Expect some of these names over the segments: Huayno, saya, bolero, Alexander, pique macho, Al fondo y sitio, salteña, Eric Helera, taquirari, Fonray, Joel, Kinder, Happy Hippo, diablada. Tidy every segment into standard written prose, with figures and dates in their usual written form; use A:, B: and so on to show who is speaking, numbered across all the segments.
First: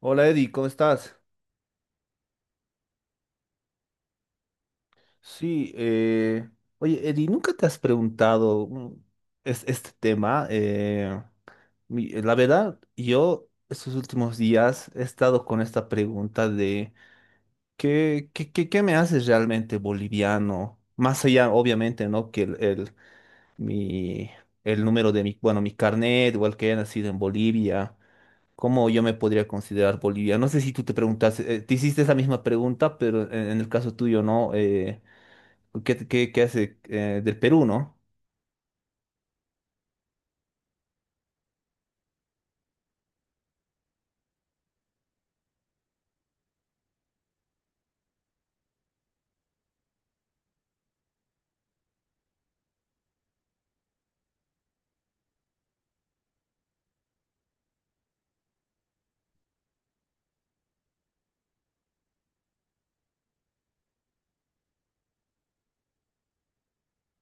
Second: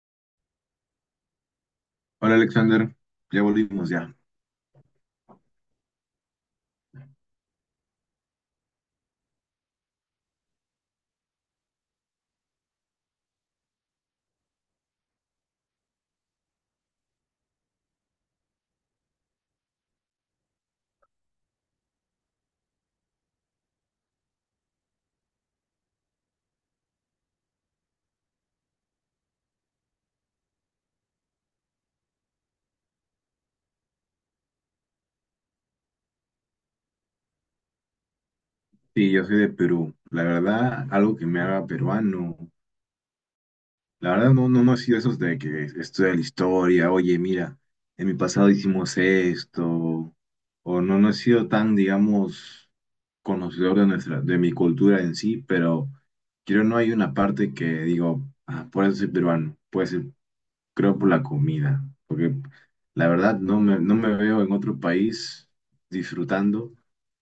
A: Hola Eddie, ¿cómo estás?
B: Hola Alexander, ya volvimos ya.
A: Sí, oye Eddie, ¿nunca te has preguntado este tema? La verdad, yo estos últimos días he estado con esta pregunta de ¿qué, qué me haces realmente boliviano? Más allá, obviamente, ¿no? Que mi, el número de mi, bueno, mi carnet, igual que haya nacido en Bolivia. ¿Cómo yo me podría considerar boliviano? No sé si tú te preguntas, te hiciste esa misma pregunta, pero en el caso tuyo, ¿no? ¿Qué, qué hace del Perú, ¿no?
B: Sí, yo soy de Perú. La verdad, algo que me haga peruano. La verdad, no, no, ha sido esos de que estudia la historia, oye, mira, en mi pasado hicimos esto, o no, no he sido tan, digamos, conocedor de de mi cultura en sí, pero creo no hay una parte que digo, ah, por eso soy peruano, puede ser, creo por la comida, porque la verdad no me veo en otro país disfrutando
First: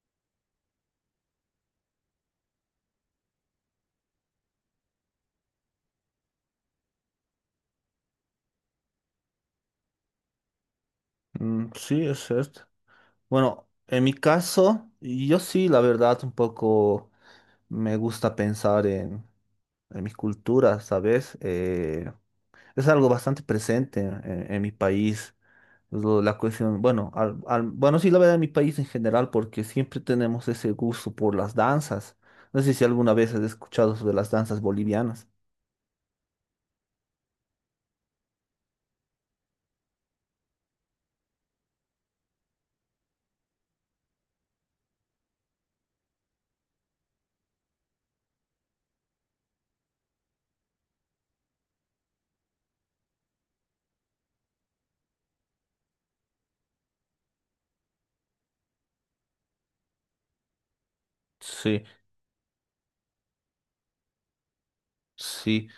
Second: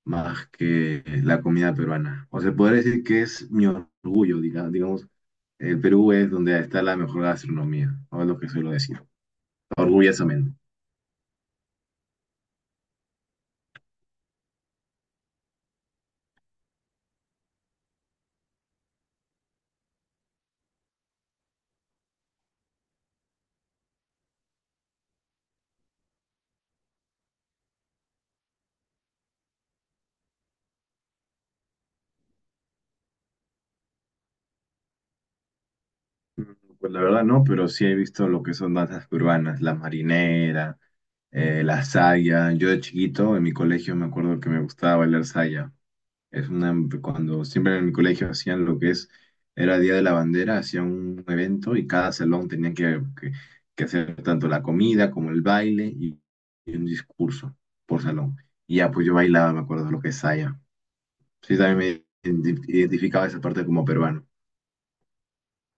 B: más que la comida peruana. O sea, podría decir que es mi orgullo, digamos, el Perú es donde está la mejor gastronomía, o es lo que suelo decir, orgullosamente.
A: Mm, sí, es cierto. Bueno, en mi caso, yo sí, la verdad, un poco me gusta pensar en mi cultura, ¿sabes? Es algo bastante presente en mi país. La cuestión, bueno, bueno, sí la verdad en mi país en general, porque siempre tenemos ese gusto por las danzas. No sé si alguna vez has escuchado sobre las danzas bolivianas.
B: Pues la verdad no, pero sí he visto lo que son danzas peruanas, la marinera, la saya. Yo de chiquito en mi colegio me acuerdo que me gustaba bailar saya. Es una, cuando siempre en mi colegio hacían lo que es, era Día de la Bandera, hacían un evento y cada salón tenía que hacer tanto la comida como el baile y un discurso por salón. Y ya, pues yo bailaba, me acuerdo lo que es saya. Sí,
A: Sí,
B: también me identificaba esa parte como peruano.
A: sí.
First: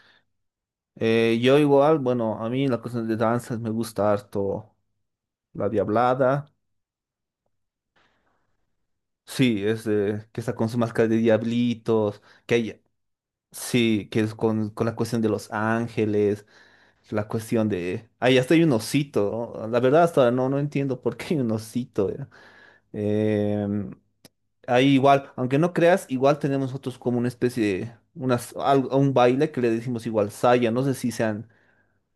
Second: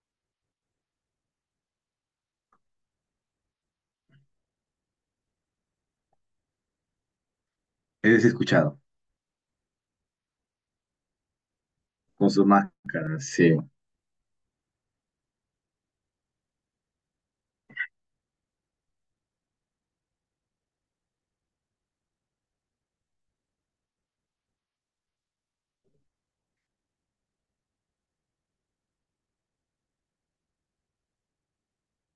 A: Yo igual, bueno, a mí la cuestión de danzas me gusta harto la diablada.
B: Es escuchado,
A: Sí, que está con su máscara de diablitos,
B: con sus
A: que hay,
B: máscaras sí,
A: sí, que es con la cuestión de los ángeles, la cuestión de... Ahí hasta hay un osito, ¿no? La verdad hasta ahora no, no entiendo por qué hay un osito. Em, ahí igual, aunque no creas, igual tenemos nosotros como una especie de unas, un baile que le decimos igual saya. No sé si sean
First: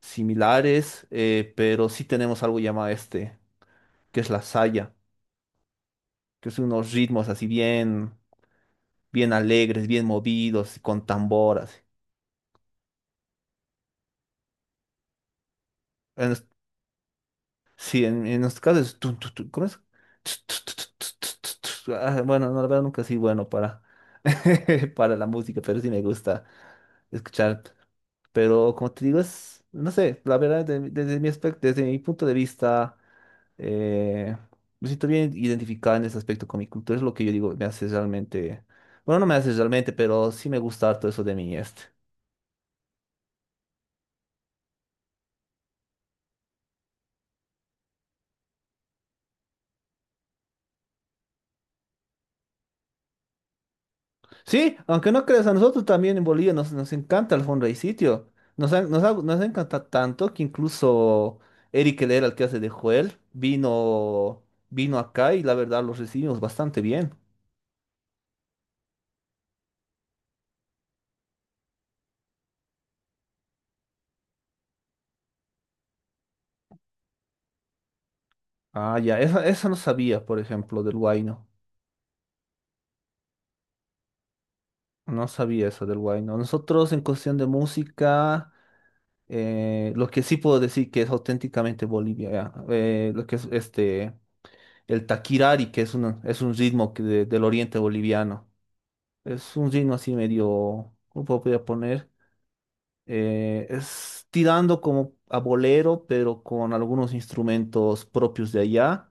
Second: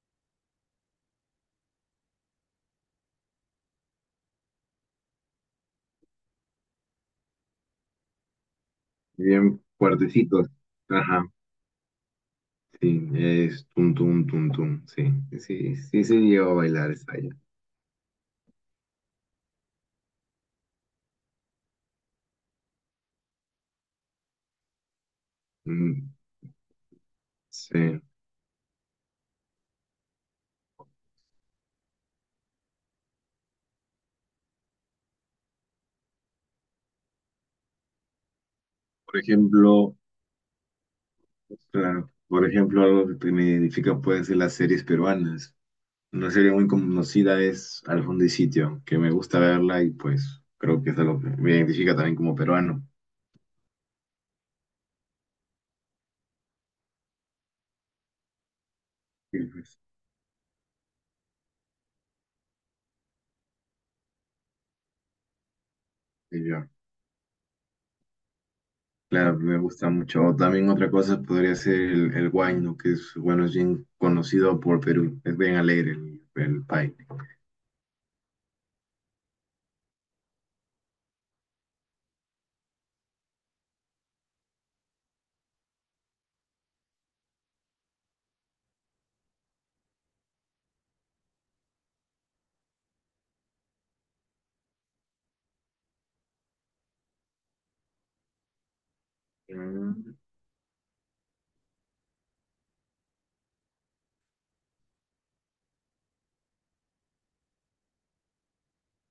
A: similares, pero sí tenemos algo llamado este, que es la saya, que son unos ritmos así bien, bien
B: bien
A: alegres, bien
B: fuertecitos.
A: movidos, con
B: Ajá,
A: tamboras.
B: sí, es tum, tum, tum, tum, sí. Sí, sí, se
A: En, nues-
B: llegó a bailar saya.
A: sí, en nuestro caso es tun, tun, tun, ¿cómo es? Ts, ts, ts, ts, ts, ts, ts, ts. Ah, bueno, no, la verdad nunca sí bueno para, para la música, pero sí me
B: Mm,
A: gusta escuchar.
B: sí.
A: Pero como te digo, es, no sé, la verdad, desde mi aspecto, desde mi punto de vista, eh, me siento bien identificado en ese aspecto con mi cultura. Es lo que yo digo, me hace realmente,
B: Por
A: bueno, no me hace realmente,
B: ejemplo,
A: pero sí me gusta todo eso de mi este.
B: claro. Por ejemplo, algo que me identifica puede ser las series peruanas. Una serie muy conocida es Al fondo y sitio, que me gusta verla y pues creo que es algo que me identifica también como peruano.
A: Sí, aunque no creas, a nosotros también en Bolivia nos, nos encanta el Fonray sitio. Nos
B: Y, pues,
A: encanta tanto que incluso Eric Helera, el que hace de Joel, vino, vino acá y la verdad los recibimos
B: y yo,
A: bastante bien.
B: claro, me gusta mucho. O también otra cosa podría ser el huayno, que es, bueno, es bien conocido por Perú. Es bien alegre el país.
A: Ah, ya, eso no sabía, por ejemplo, del Huayno. No sabía eso del Huayno. Nosotros en cuestión de música, lo que sí puedo decir que es auténticamente Bolivia, ya, lo que es este, el taquirari, que es un ritmo que del oriente boliviano. Es un ritmo
B: Mm.
A: así medio, ¿cómo podría poner? Es tirando como a bolero, pero con algunos instrumentos propios de allá.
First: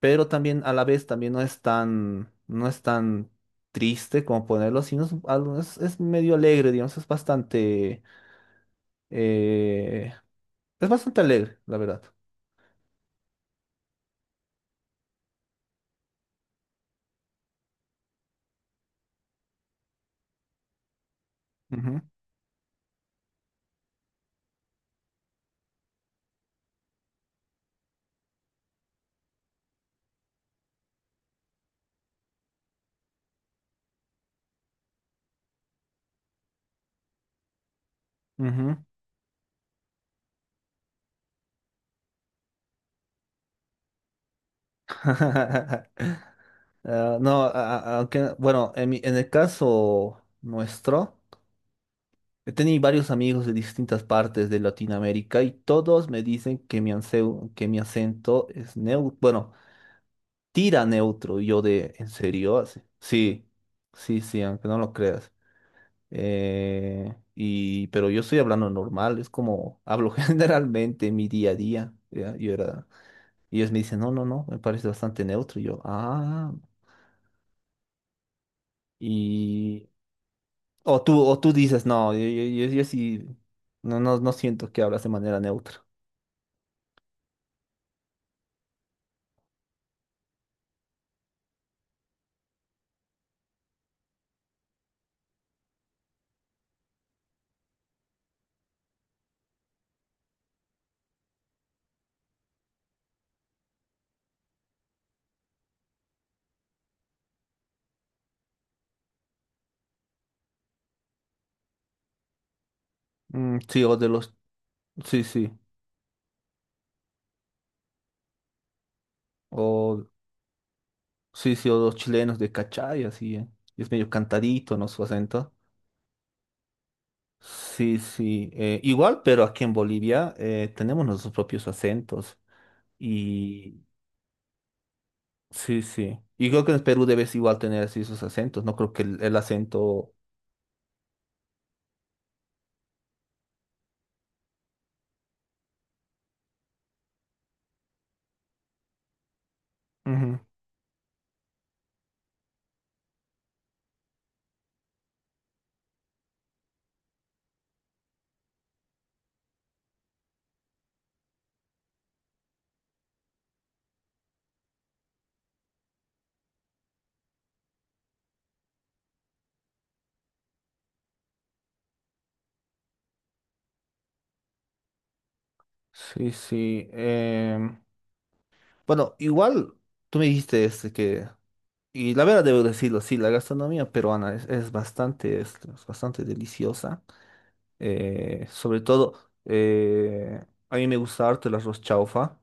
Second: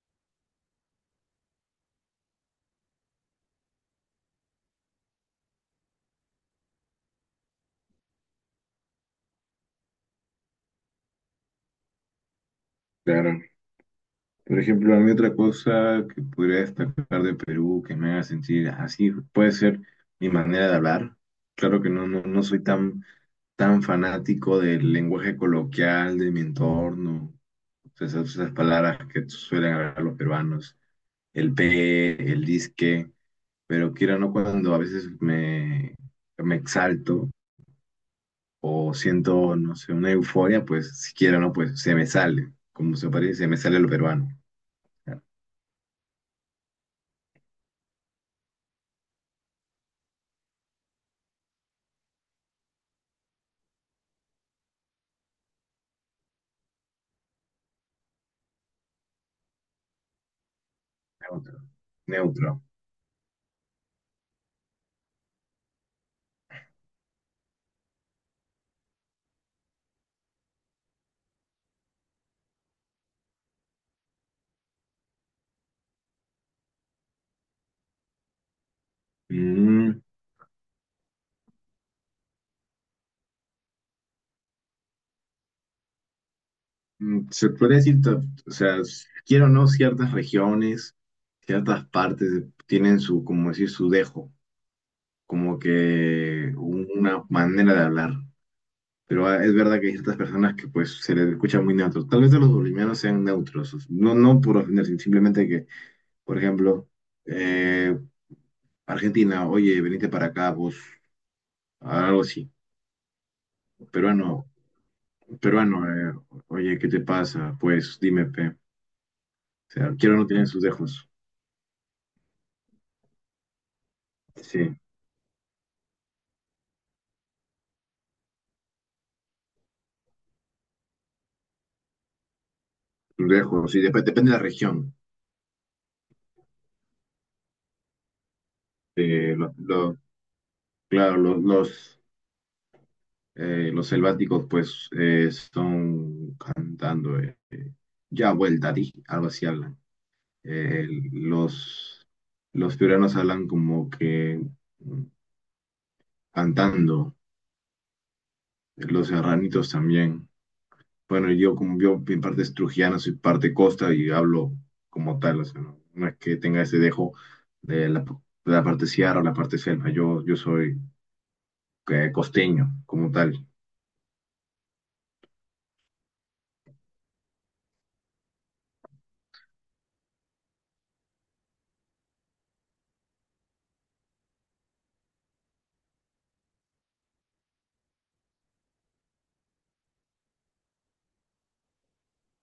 A: Pero también a la vez también no es tan, no es tan triste como ponerlo, sino es, es medio alegre, digamos, eh, es bastante alegre, la verdad.
B: Claro. Por ejemplo, a mí otra cosa que podría destacar de Perú que me haga sentir así puede ser mi manera de hablar. Claro que
A: Ujú,
B: no, no, no soy tan, tan fanático del lenguaje coloquial de mi entorno, esas, esas palabras que suelen hablar los peruanos, el pe, el disque, pero quiero no cuando a veces me exalto
A: ujú.
B: o siento, no sé, una euforia, pues si quiero no, pues se me sale, como se parece, se me sale lo peruano.
A: Ah, no, aunque, bueno, en el caso nuestro, he tenido varios amigos de distintas partes de Latinoamérica y todos me dicen que mi, que mi acento es neutro, tira neutro. Y
B: Neutro.
A: yo de, ¿en serio?
B: Neutro.
A: Así, sí, sí, sí, aunque no lo creas. Pero yo estoy hablando normal, es como hablo generalmente en mi día a día. ¿Ya? Yo era, y ellos me dicen, no, no, no, me parece bastante neutro. Y yo, ah, y...
B: Mm,
A: O tú dices, no, yo sí, no, no, no siento que hablas de manera neutra.
B: mm, se podría decir, ta- o sea, s- quiero o no, ciertas regiones, ciertas tienen su, como decir, su dejo, como que una manera de hablar. Pero ah, es verdad que hay ciertas personas que pues se les escucha muy neutros. Tal vez a los bolivianos sean neutros, o- no, no por ofender, sino simplemente que, por ejemplo, eh, Argentina, oye, venite para acá, vos, algo así.
A: Mm, sí, o de los,
B: Peruano,
A: sí, sí,
B: peruano, oye, ¿qué te pasa? Pues dime, pe. O sea,
A: o
B: quiero o no tienen sus dejos.
A: sí, sí, o los chilenos de Cachai, así, es medio cantadito,
B: Sí,
A: ¿no? Su acento. Sí, sí, igual, pero aquí en Bolivia tenemos nuestros propios acentos
B: lejos.
A: y
B: Y depende de la región.
A: sí, sí. Y creo que en Perú debes igual tener así sus acentos, no creo que
B: Eh,
A: el
B: lo- lo-
A: acento...
B: claro, los selváticos pues son cantando ya vuelta di, algo así hablan.
A: Ujú.
B: Eh, los, los piuranos hablan como que mm, cantando. Los serranitos también. Bueno, yo como yo en parte es trujillano, soy parte costa y hablo como tal. O sea, no, no es que tenga ese dejo de de la parte sierra o la parte selva. Yo soy costeño como tal.
A: Sí, sí. Bueno, igual tú me dijiste este que, y la verdad debo decirlo, sí, la gastronomía peruana es bastante deliciosa. Sobre todo, eh, a mí me gusta harto el arroz chaufa.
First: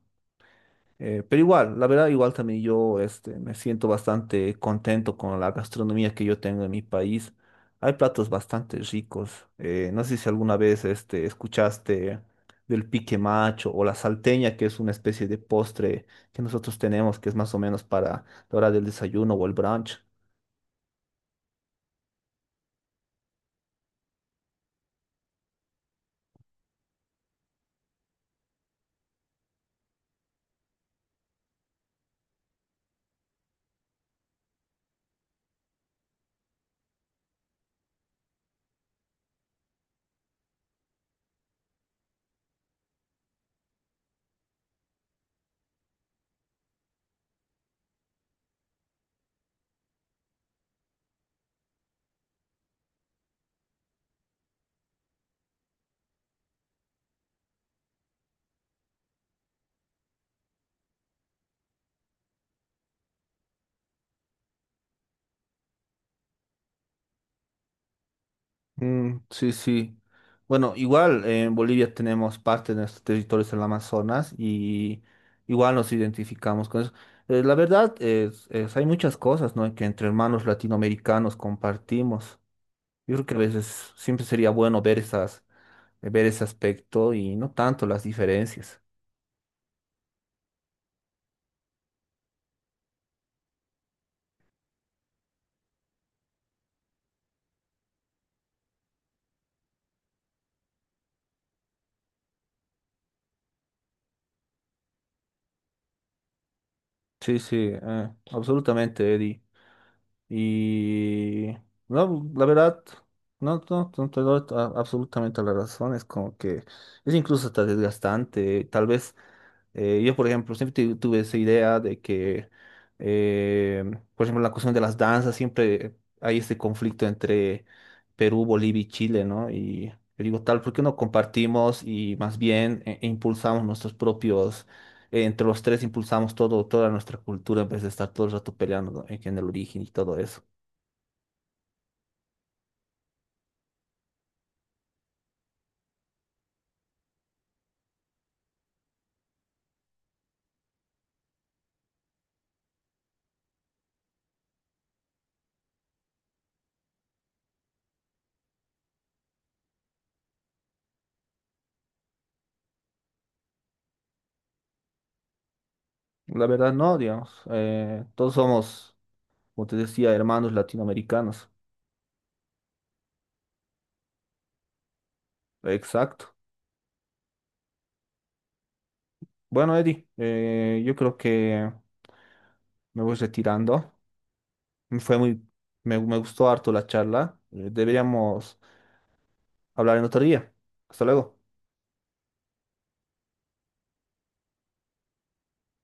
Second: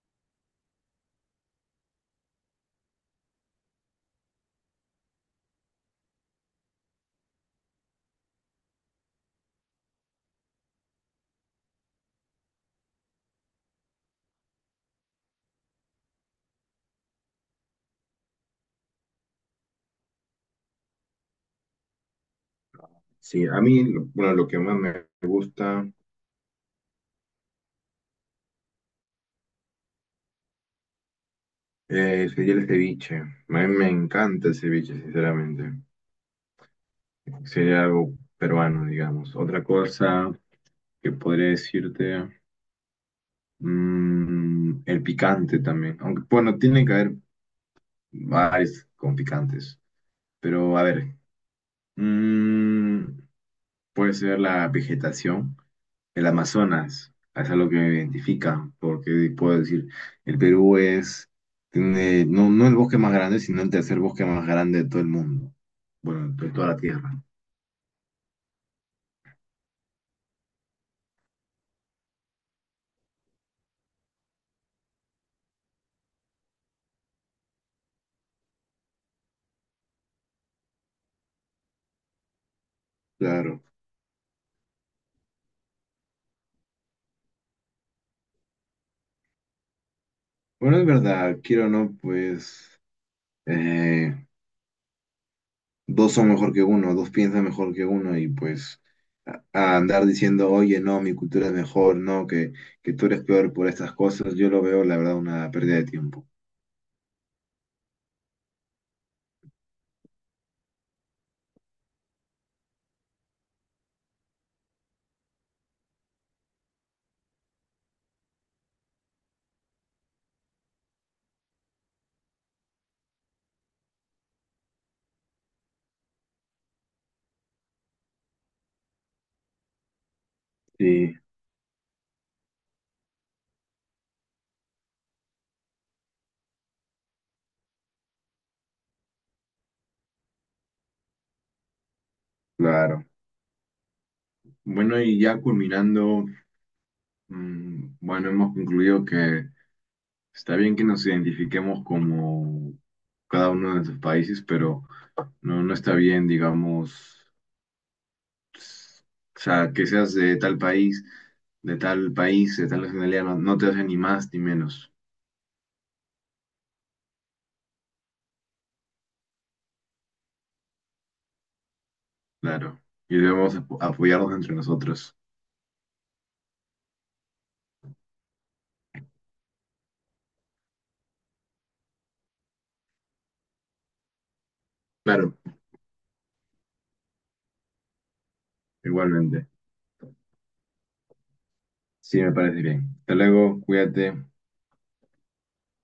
A: Pero igual, la verdad, igual también yo este, me siento bastante contento con la gastronomía que yo tengo en mi país. Hay platos bastante ricos. No sé si alguna vez este, escuchaste del pique macho o la salteña, que es una especie de postre que nosotros tenemos, que es más o menos para la hora del desayuno o el brunch.
B: Sí, a mí, lo- bueno, lo que más me gusta sería el ceviche. A mí me encanta el ceviche, sinceramente. Sería algo peruano, digamos. Otra cosa que podría decirte, mm, el picante también. Aunque, bueno, tiene que haber varios con picantes. Pero, a ver, mm, puede ser la vegetación. El Amazonas, es algo que me identifica, porque puedo decir, el Perú es, tiene, no, no el bosque más grande, sino el tercer bosque más grande de todo el mundo. Bueno, de toda la Tierra.
A: Mm, sí, sí. Bueno, igual en Bolivia tenemos parte de nuestros territorios en el Amazonas y igual nos identificamos con eso. La verdad es, hay muchas cosas, ¿no? que entre hermanos latinoamericanos compartimos. Yo creo que a
B: Claro.
A: veces siempre sería bueno ver esas, ver ese aspecto y no tanto las diferencias.
B: Bueno, es verdad, quiero o no, pues eh, dos son mejor que uno, dos piensan mejor que uno y pues a andar diciendo, oye, no, mi cultura es mejor, no, que tú eres peor por estas cosas, yo lo veo, la verdad, una pérdida de tiempo.
A: Sí, sí, absolutamente, Eddie. Y no, la verdad, no, no, no te doy absolutamente la razón. Es como que es incluso hasta desgastante. Tal vez yo, por ejemplo, siempre tuve esa idea de que, eh, por ejemplo, en la cuestión de las danzas, siempre hay este conflicto entre Perú, Bolivia y Chile, ¿no? Y yo digo, tal, ¿por qué no
B: Sí,
A: compartimos y más bien impulsamos nuestros propios entre los tres impulsamos todo, toda nuestra cultura en vez de estar todo el rato peleando ¿no? En el origen y todo eso.
B: claro. Bueno, y ya culminando. Mm, bueno, hemos concluido que está bien que nos identifiquemos como cada uno de nuestros países, pero no, no está bien, digamos, s- o sea, que seas de tal país, de tal país, de tal nacionalidad, no, no te hace ni más ni menos,
A: La verdad, no, digamos. Todos somos, como te decía, hermanos latinoamericanos.
B: claro. Y debemos apoyarnos entre nosotros.
A: Exacto. Bueno, Eddie, yo creo que me voy retirando. Fue
B: Claro,
A: muy, me gustó harto la charla. Deberíamos
B: igualmente.
A: hablar en otro día. Hasta luego.
B: Sí, me parece bien. Hasta luego, cuídate.